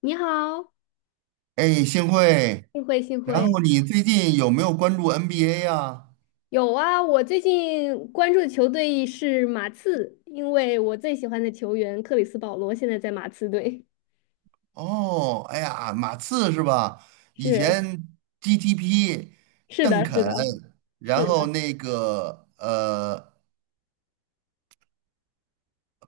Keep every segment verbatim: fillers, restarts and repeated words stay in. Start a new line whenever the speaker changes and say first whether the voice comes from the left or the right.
left: 你好，
right: 哎，幸会。
left: 幸会幸
right: 然
left: 会。
right: 后你最近有没有关注 N B A 呀？
left: 有啊，我最近关注的球队是马刺，因为我最喜欢的球员克里斯保罗现在在马刺队。
right: 哦，哎呀，马刺是吧？以
left: 是
right: 前 G T P、
left: 是
right: 邓
left: 的，是
right: 肯，
left: 的，是
right: 然后
left: 的，
right: 那个呃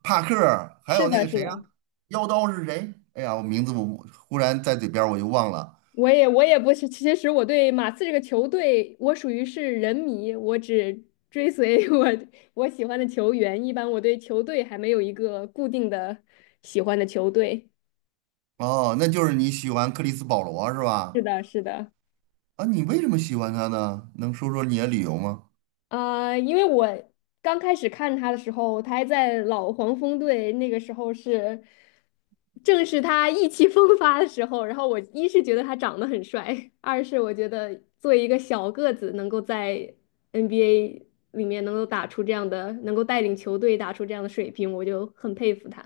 right: 帕克，还
left: 是
right: 有那
left: 的，
right: 个
left: 是
right: 谁呀、
left: 的。
right: 妖刀是谁？哎呀，我名字我忽然在嘴边儿我就忘了。
left: 我也我也不是，其实我对马刺这个球队，我属于是人迷，我只追随 我我喜欢的球员。一般我对球队还没有一个固定的喜欢的球队。
right: 哦，那就是你喜欢克里斯保罗是
left: 是
right: 吧？
left: 的，是的。
right: 啊，你为什么喜欢他呢？能说说你的理由吗？
left: 呃，因为我刚开始看他的时候，他还在老黄蜂队，那个时候是正是他意气风发的时候。然后我一是觉得他长得很帅，二是我觉得作为一个小个子，能够在 N B A 里面能够打出这样的，能够带领球队打出这样的水平，我就很佩服他。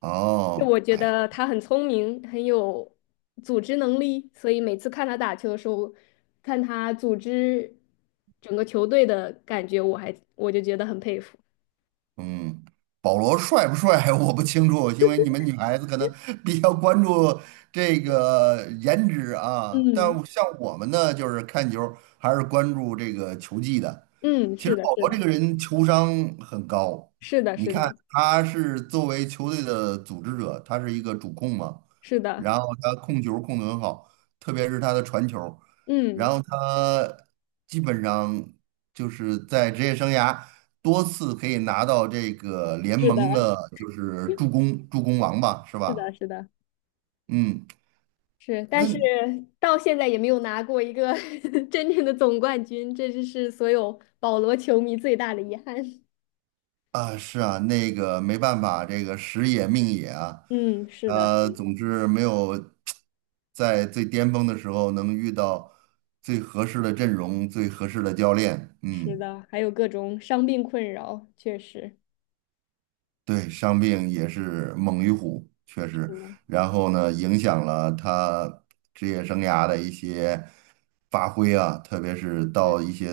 right: 哦，
left: 我觉
right: 哎呀。
left: 得他很聪明，很有组织能力，所以每次看他打球的时候，看他组织整个球队的感觉，我还我就觉得很佩服。
right: 嗯，保罗帅不帅 我不清楚，因为你们女孩子可能 比较关注这个颜值啊。但
left: 嗯
right: 像我们呢，就是看球还是关注这个球技的。
left: 嗯，
right: 其
left: 是
right: 实
left: 的，
right: 保
left: 是
right: 罗这
left: 的，
right: 个人球商很高，
left: 是的，
right: 你
left: 是
right: 看
left: 的，
right: 他是作为球队的组织者，他是一个主控嘛，
left: 是的，
right: 然后他控球控得很好，特别是他的传球，然
left: 嗯，
right: 后他基本上就是在职业生涯多次可以拿到这个联
left: 是
right: 盟
left: 的，
right: 的，就是助攻助攻王吧，是
left: 是的，
right: 吧？
left: 是的，
right: 嗯，
left: 是，但是
right: 那
left: 到现在也没有拿过一个 真正的总冠军，这就是所有保罗球迷最大的遗憾。
right: 啊是啊，那个没办法，这个时也命也啊。
left: 嗯，是的，是
right: 呃，
left: 的
right: 总之没有在最巅峰的时候能遇到最合适的阵容、最合适的教练。
left: 是
right: 嗯，
left: 的，还有各种伤病困扰，确实。
right: 对，伤病也是猛于虎，确实。
left: 嗯，
right: 然后呢，影响了他职业生涯的一些发挥啊，特别是
left: 是
right: 到一些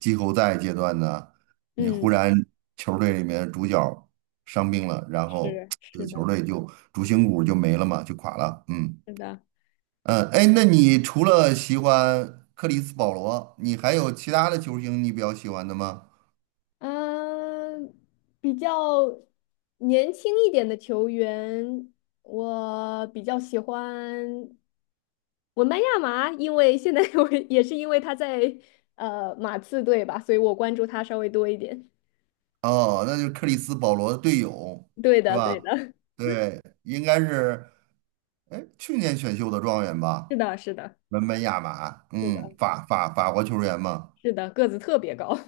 right: 季后赛阶段呢，你忽
left: 嗯，
right: 然球队里面主角伤病了，然后
left: 是
right: 这
left: 是
right: 个
left: 的，
right: 球队就主心骨就没了嘛，就垮了。嗯。
left: 是的，
right: 嗯，哎，那你除了喜欢克里斯保罗，你还有其他的球星你比较喜欢的吗？
left: 嗯，比较年轻一点的球员，我比较喜欢文班亚马，因为现在 我也是因为他在呃马刺队吧，所以我关注他稍微多一点。
right: 哦，那就是克里斯保罗的队友
left: 对
right: 是
left: 的，对
right: 吧？
left: 的，
right: 对，应该是，哎，去年选秀的状元
left: 是
right: 吧，
left: 的，是的，
right: 文班亚马，
left: 是
right: 嗯，
left: 的，
right: 法法法国球员嘛。
left: 是的，个子特别高，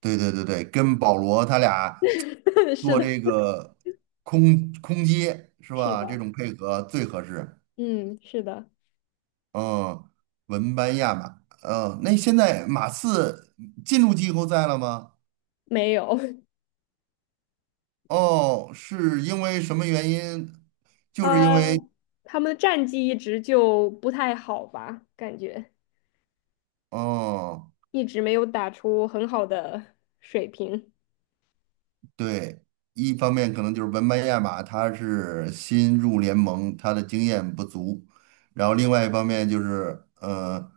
right: 对对对对，跟保罗他俩
left: 是
right: 做
left: 的，
right: 这个空空接是
left: 是
right: 吧？这
left: 的，
right: 种配合最合适。
left: 嗯，是的，
right: 嗯，文班亚马，嗯，那现在马刺进入季后赛了吗？
left: 没有。
right: 哦，是因为什么原因？就是因为，
left: 呃，他们的战绩一直就不太好吧，感觉
right: 嗯，
left: 一直没有打出很好的水平。
right: 对，一方面可能就是文班亚马他是新入联盟，他的经验不足，然后另外一方面就是，呃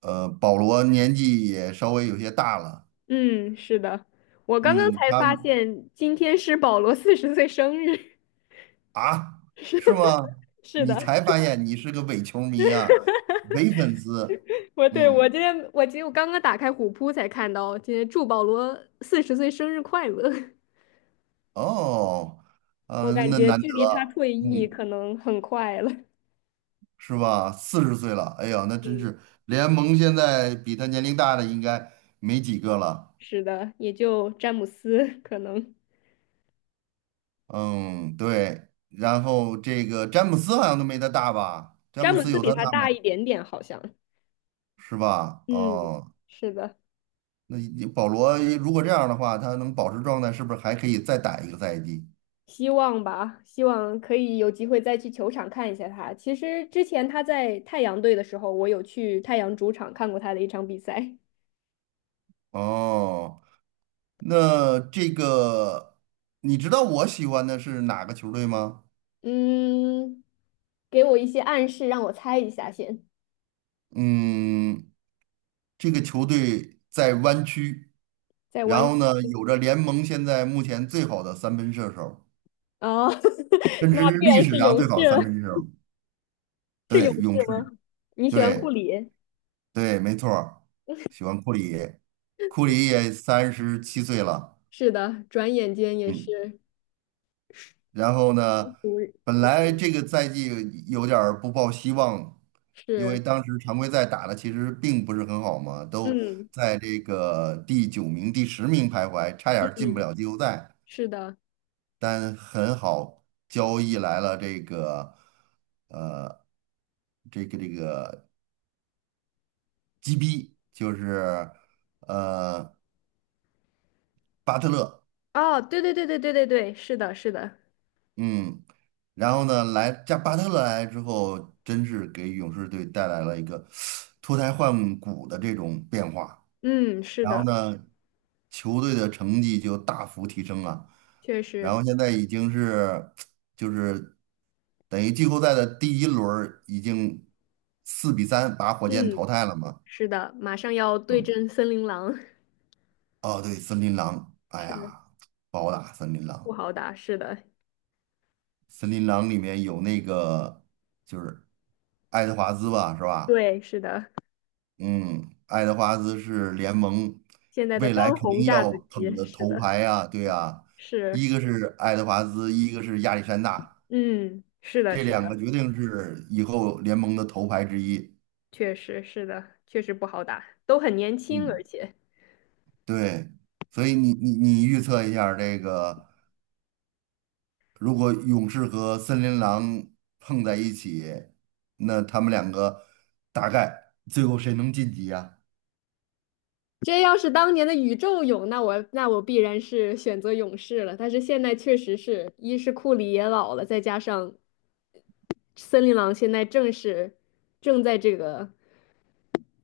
right: 呃，保罗年纪也稍微有些大了，
left: 嗯，是的，我刚刚
right: 嗯，
left: 才
right: 他
left: 发现今天是保罗四十岁生日。
right: 啊，是吗？
left: 是
right: 你
left: 的，
right: 才发现你是个伪球迷啊，伪粉丝。
left: 我对我
right: 嗯，
left: 今天我今天我刚刚打开虎扑才看到，今天祝保罗四十岁生日快乐。
right: 哦，
left: 我
right: 呃，
left: 感
right: 那
left: 觉
right: 难
left: 距离他
right: 得，
left: 退役
right: 嗯，
left: 可能很快了。
right: 是吧？四十岁了，哎呀，那真
left: 嗯，
right: 是联盟现在比他年龄大的应该没几个了。
left: 是的，也就詹姆斯可能，
right: 嗯，对。然后这个詹姆斯好像都没他大吧？詹
left: 詹
right: 姆
left: 姆
right: 斯
left: 斯
right: 有
left: 比
right: 他
left: 他
right: 大
left: 大一
right: 吗？
left: 点点，好像。
right: 是吧？
left: 嗯，
right: 哦，
left: 是的，
right: 那你保罗如果这样的话，他能保持状态，是不是还可以再打一个赛季？
left: 希望吧，希望可以有机会再去球场看一下他。其实之前他在太阳队的时候，我有去太阳主场看过他的一场比赛。
right: 哦。那这个，你知道我喜欢的是哪个球队吗？
left: 嗯，给我一些暗示，让我猜一下先。
right: 嗯，这个球队在湾区，
left: 在
right: 然
left: 湾
right: 后呢，有着联盟现在目前最好的三分射手，
left: 哦，
right: 甚
left: 那
right: 至是
left: 必
right: 历
left: 然
right: 史
left: 是
right: 上
left: 勇
right: 最
left: 士
right: 好的
left: 了。
right: 三分射手。
left: 是
right: 对，
left: 勇
right: 勇
left: 士
right: 士，
left: 吗？你喜欢库
right: 对
left: 里？
right: 对，没错儿喜欢库里，库里也三十七岁了，
left: 是的，转眼间也
right: 嗯。
left: 是，
right: 然后呢，
left: 不
right: 本来这个赛季有点儿不抱希望，因为
left: 是，
right: 当时常规赛打的其实并不是很好嘛，都
left: 嗯
right: 在这个第九名、第十名徘徊，差点儿进不
left: 嗯，
right: 了季后赛。
left: 是的。
right: 但很好，交易来了这个，呃，这个这个 G B，就是呃巴特勒。
left: 哦，对对对对对对对，是的，是的，
right: 嗯，然后呢，来加巴特勒来之后，真是给勇士队带来了一个脱胎换骨的这种变化。
left: 嗯，是
right: 然后
left: 的。
right: 呢，球队的成绩就大幅提升了。
left: 确
right: 然
left: 实，
right: 后现在已经是 就是等于季后赛的第一轮儿已经四比三把火箭淘
left: 嗯，
right: 汰了嘛。
left: 是的，马上要对
right: 嗯，
left: 阵森林狼，
right: 哦，对，森林狼，哎
left: 是的，
right: 呀，不好打森林
left: 不
right: 狼。
left: 好打。是的，
right: 森林狼里面有那个就是爱德华兹吧，是吧？
left: 对，是的，
right: 嗯，爱德华兹是联盟
left: 现在的
right: 未来
left: 当
right: 肯
left: 红
right: 定
left: 炸
right: 要
left: 子
right: 捧
left: 鸡，
right: 的
left: 是
right: 头
left: 的，
right: 牌啊，对啊，
left: 是，
right: 一个是爱德华兹，一个是亚历山大，
left: 嗯，是的，
right: 这
left: 是
right: 两个
left: 的，
right: 决定是以后联盟的头牌之一。
left: 确实是的，确实不好打，都很年轻，
right: 嗯，
left: 而且
right: 对，所以你你你预测一下儿这个，如果勇士和森林狼碰在一起，那他们两个大概最后谁能晋级呀、
left: 这要是当年的宇宙勇，那我那我必然是选择勇士了。但是现在确实是一是库里也老了，再加上森林狼现在正是正在这个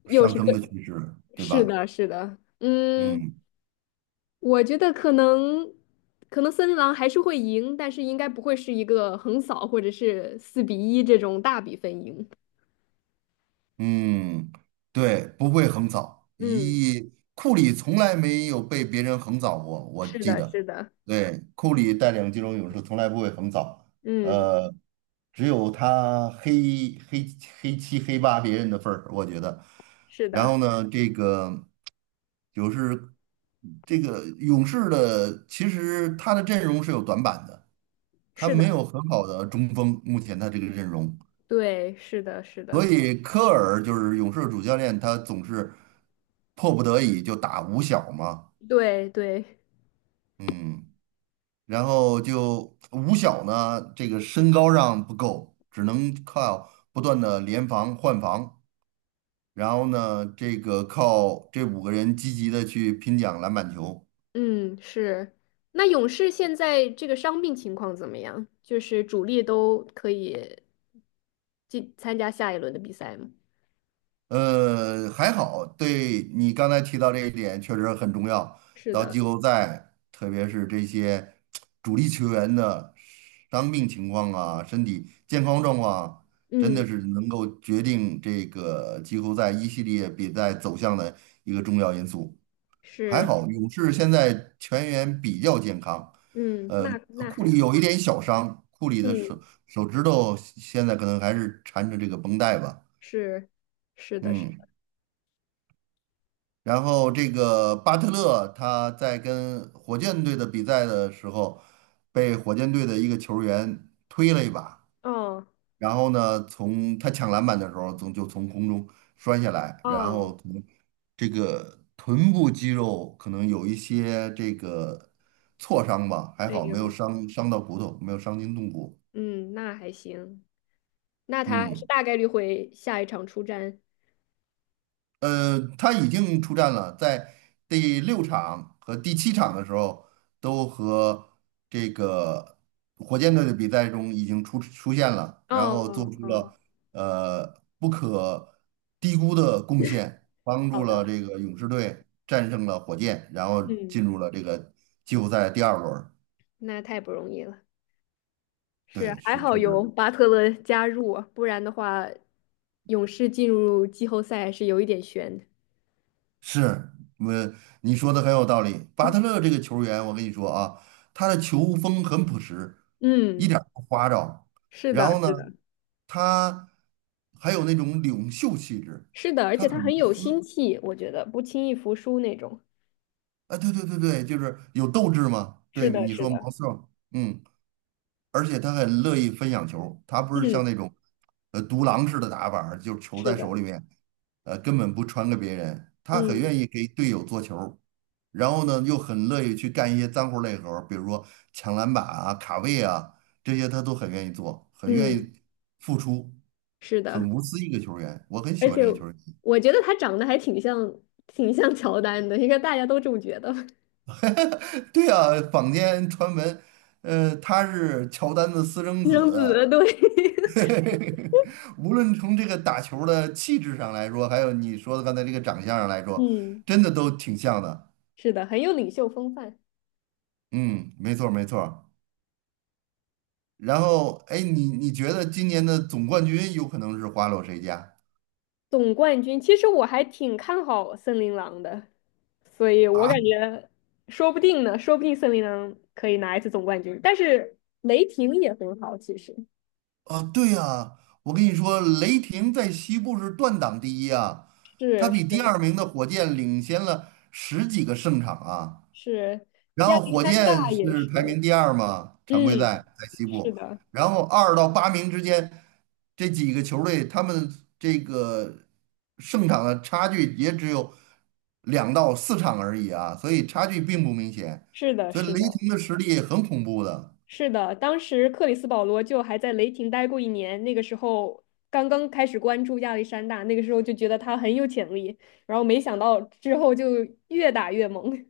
left: 又
right: 上
left: 是
right: 升
left: 个，
right: 的趋势，对
left: 是
right: 吧？
left: 的，是的，嗯。
right: 嗯
left: 我觉得可能，可能森林狼还是会赢，但是应该不会是一个横扫或者是四比一这种大比分赢。
right: 嗯，对，不会横扫。
left: 嗯，
right: 咦，库里从来没有被别人横扫过，我
left: 是
right: 记
left: 的，
right: 得。
left: 是的，
right: 对，库里带领金州勇士从来不会横扫，
left: 嗯，
right: 呃，只有他黑黑黑七黑八别人的份儿，我觉得。
left: 是
right: 然后
left: 的，
right: 呢，这个就是这个勇士的，其实他的阵容是有短板的。他
left: 是
right: 没有
left: 的，
right: 很好的中锋，目前他这个阵容，
left: 对，是的，是
right: 所
left: 的，
right: 以科尔就是勇士的主教练，他总是迫不得已就打五小嘛，
left: 对对，
right: 嗯，然后就五小呢，这个身高上不够，只能靠不断的联防换防，然后呢，这个靠这五个人积极的去拼抢篮板球。
left: 嗯，是。那勇士现在这个伤病情况怎么样？就是主力都可以进参加下一轮的比赛吗？
right: 呃，还好，对你刚才提到这一点确实很重要。
left: 是
right: 到
left: 的，
right: 季后赛，特别是这些主力球员的伤病情况啊、身体健康状况啊，真
left: 嗯，
right: 的是能够决定这个季后赛一系列比赛走向的一个重要因素。还
left: 是，
right: 好，勇士现在全员比较健康，
left: 嗯，
right: 呃，
left: 那那
right: 库
left: 还
right: 里有一
left: 好，
right: 点小伤，库里的手
left: 嗯。
right: 手指头现在可能还是缠着这个绷带吧，
left: 是是的，是
right: 嗯。
left: 的，
right: 然后这个巴特勒他在跟火箭队的比赛的时候，被火箭队的一个球员推了一把，
left: 哦
right: 然后呢，从他抢篮板的时候，从就从空中摔下来，然
left: 哦，
right: 后可能这个臀部肌肉可能有一些这个挫伤吧，还
left: 哎
right: 好没有
left: 呦，
right: 伤伤到骨头，没有伤筋动骨。
left: 嗯，那还行，那他还是
right: 嗯。
left: 大概率会下一场出战。
right: 呃，他已经出战了，在第六场和第七场的时候，都和这个火箭队的比赛中已经出出现了，
left: 哦
right: 然后做出
left: 哦哦，
right: 了呃不可低估的贡献，帮
left: 好
right: 助了
left: 的，
right: 这个勇士队战胜了火箭，然后
left: 嗯，
right: 进入了这个季后赛第二轮儿
left: 那太不容易了。是，
right: 对，
left: 还
right: 是
left: 好
right: 确
left: 有
right: 实。
left: 巴特勒加入啊不然的话，勇士进入季后赛是有一点悬的
right: 是，我你说的很有道理。巴特勒这个球员，我跟你说啊，他的球风很朴实，一
left: 嗯，
right: 点儿不花哨。
left: 是
right: 然
left: 的，
right: 后呢，
left: 是的，
right: 他还有那种领袖气质，
left: 是的，而
right: 他
left: 且他
right: 很无
left: 很有心
right: 私。
left: 气，我觉得不轻易服输那种。
right: 啊，对对对对，就是有斗志嘛。对，
left: 是的，
right: 你
left: 是
right: 说
left: 的，
right: 毛瑟，嗯。而且他很乐意分享球，他不是
left: 嗯，
right: 像那种呃独狼式的打法儿就是球
left: 是
right: 在
left: 的，
right: 手里面，呃根本不传给别人，他很
left: 嗯
right: 愿意给队友做球，然后呢又很乐意去干一些脏活累活儿比如说抢篮板啊、卡位啊这些，他都很愿意做，很愿
left: 嗯，
right: 意付出，
left: 是的。
right: 很无私一个球员，我很喜
left: 而
right: 欢
left: 且
right: 这个球员。
left: 我觉得他长得还挺像，挺像乔丹的，应该大家都这么觉得。
right: 对啊，坊间传闻，呃，他是乔丹的私生
left: 私
right: 子，
left: 生子，对，
right: 无论从这个打球儿的气质上来说，还有你说的刚才这个长相上来 说，
left: 嗯，
right: 真的都挺像的。
left: 是的，很有领袖风范。
right: 嗯，没错儿没错儿然后，哎，你你觉得今年的总冠军有可能是花落谁家
left: 总冠军，其实我还挺看好森林狼的，所以我
right: 啊？
left: 感觉说不定呢，说不定森林狼可以拿一次总冠军。但是雷霆也很好，其实
right: 啊，对呀，我跟你说，雷霆在西部是断档第一啊，他
left: 是
right: 比第
left: 是
right: 二名的火箭领先了十几个胜场啊。
left: 是，
right: 然
left: 亚
right: 后
left: 历
right: 火
left: 山
right: 箭
left: 大也
right: 是
left: 是，
right: 排名第二嘛，常规
left: 嗯，
right: 赛在西
left: 是
right: 部，
left: 的，
right: 然后二到八名之间这几个球队，他们这个胜场的差距也只有两到四场而已啊，所以差距并不明显，
left: 是的，
right: 所以
left: 是
right: 雷
left: 的。
right: 霆的实力很恐怖的。
left: 是的，当时克里斯保罗就还在雷霆待过一年，那个时候刚刚开始关注亚历山大，那个时候就觉得他很有潜力，然后没想到之后就越打越猛。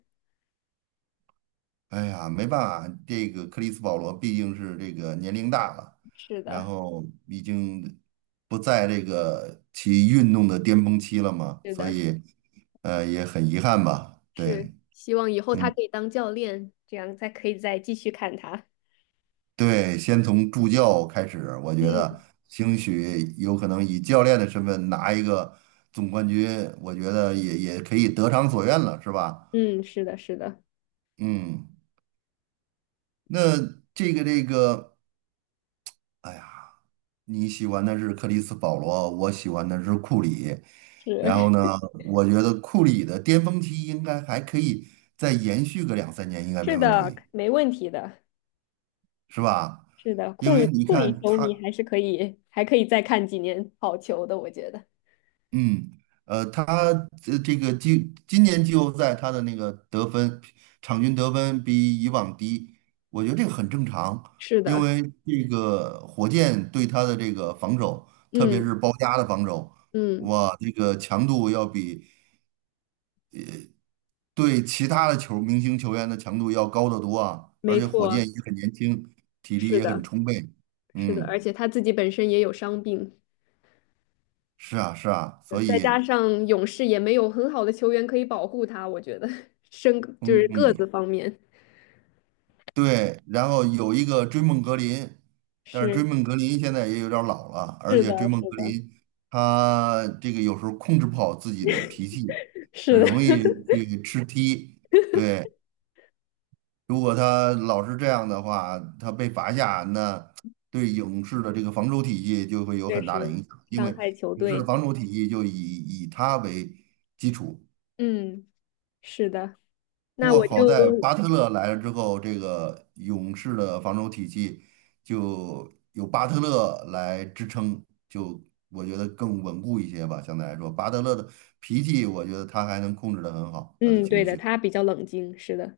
right: 哎呀，没办法，这个克里斯保罗毕竟是这个年龄大了，
left: 是
right: 然
left: 的，
right: 后已经不在这个其运动的巅峰期了嘛，
left: 是
right: 所
left: 的，
right: 以呃也很遗憾吧。
left: 是，
right: 对，
left: 希望以后他
right: 嗯，
left: 可以当教练，这样才可以再继续看他。
right: 对，先从助教开始，我觉
left: 嗯
right: 得兴许有可能以教练的身份拿一个总冠军，我觉得也也可以得偿所愿了，是吧？
left: 嗯，是的，是的，
right: 嗯，那这个这个，哎呀。你喜欢的是克里斯保罗，我喜欢的是库里。然后
left: 是
right: 呢，我觉得库里的巅峰期应该还可以再延续个两三年，应 该
left: 是
right: 没问
left: 的，
right: 题，
left: 没问题的，
right: 是吧？
left: 是的，库
right: 因
left: 里
right: 为你
left: 库里
right: 看
left: 球迷
right: 他，
left: 还是可以，还可以再看几年好球的，我觉得。
right: 嗯，呃，他这这个今今年季后赛他的那个得分，场均得分比以往低，我觉得这个很正常，
left: 是
right: 因
left: 的，
right: 为这个火箭对他的这个防守，特别
left: 嗯
right: 是包夹的防守。
left: 嗯，
right: 哇，这个强度要比对其他的球明星球员的强度要高得多啊，而
left: 没
right: 且火
left: 错。
right: 箭也很年轻，体力
left: 是
right: 也很
left: 的，
right: 充沛。
left: 是的，而
right: 嗯，
left: 且他自己本身也有伤病，
right: 是啊，是啊，
left: 呃
right: 所
left: 再
right: 以，
left: 加上勇士也没有很好的球员可以保护他，我觉得身就是
right: 嗯
left: 个子
right: 嗯，
left: 方面
right: 对，然后有一个追梦格林，但是追
left: 是
right: 梦格林现在也有点儿老了，而
left: 是
right: 且追
left: 的，
right: 梦
left: 是
right: 格
left: 的，
right: 林他这个有时候控制不好自己的脾气，
left: 是
right: 很容
left: 的，
right: 易去吃踢。对，如果他老是这样的话，他被罚下，那对勇士的这个防守体系就会 有
left: 确
right: 很大的
left: 实
right: 影响，因
left: 伤
right: 为
left: 害球
right: 勇士的
left: 队。
right: 防守体系就以以他为基础。
left: 嗯，是的，
right: 不
left: 那
right: 过
left: 我
right: 好在
left: 就
right: 巴特勒来了之后，这个勇士的防守体系就有巴特勒来支撑，就我觉得更稳固一些吧。相对来说，巴特勒的脾气，我觉得他还能控制得很好，他的
left: 嗯，对
right: 情
left: 的，
right: 绪，
left: 他比较冷静，是的，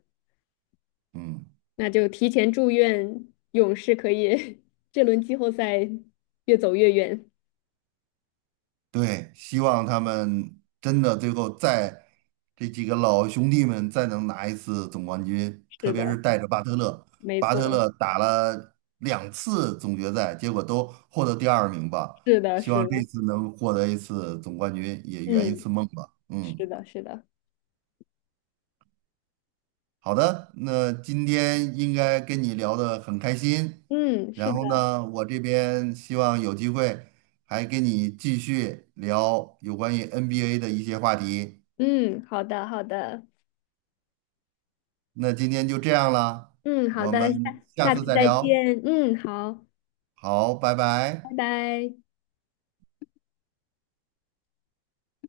right: 嗯。
left: 那就提前祝愿勇士可以 这轮季后赛越走越远。
right: 对，希望他们真的最后再这几个老兄弟们再能拿一次总冠军，特
left: 是
right: 别是
left: 的，
right: 带着巴特勒，
left: 没
right: 巴特
left: 错，
right: 勒打了两次总决赛，结果都获得第二名吧。
left: 是的，
right: 希
left: 是
right: 望这
left: 的，
right: 次能获得一次总冠军，也圆一
left: 嗯，
right: 次梦吧。嗯，
left: 是的，是的。
right: 好的，那今天应该跟你聊得很开心，
left: 嗯，是
right: 然
left: 的，
right: 后呢，我这边希望有机会还跟你继续聊有关于 N B A 的一些话题。
left: 嗯，好的，好的，
right: 那今天就这样了，
left: 嗯，好
right: 我们
left: 的，下
right: 下
left: 下
right: 次
left: 次
right: 再
left: 再
right: 聊。
left: 见，嗯，好，
right: 好，拜
left: 拜
right: 拜。
left: 拜。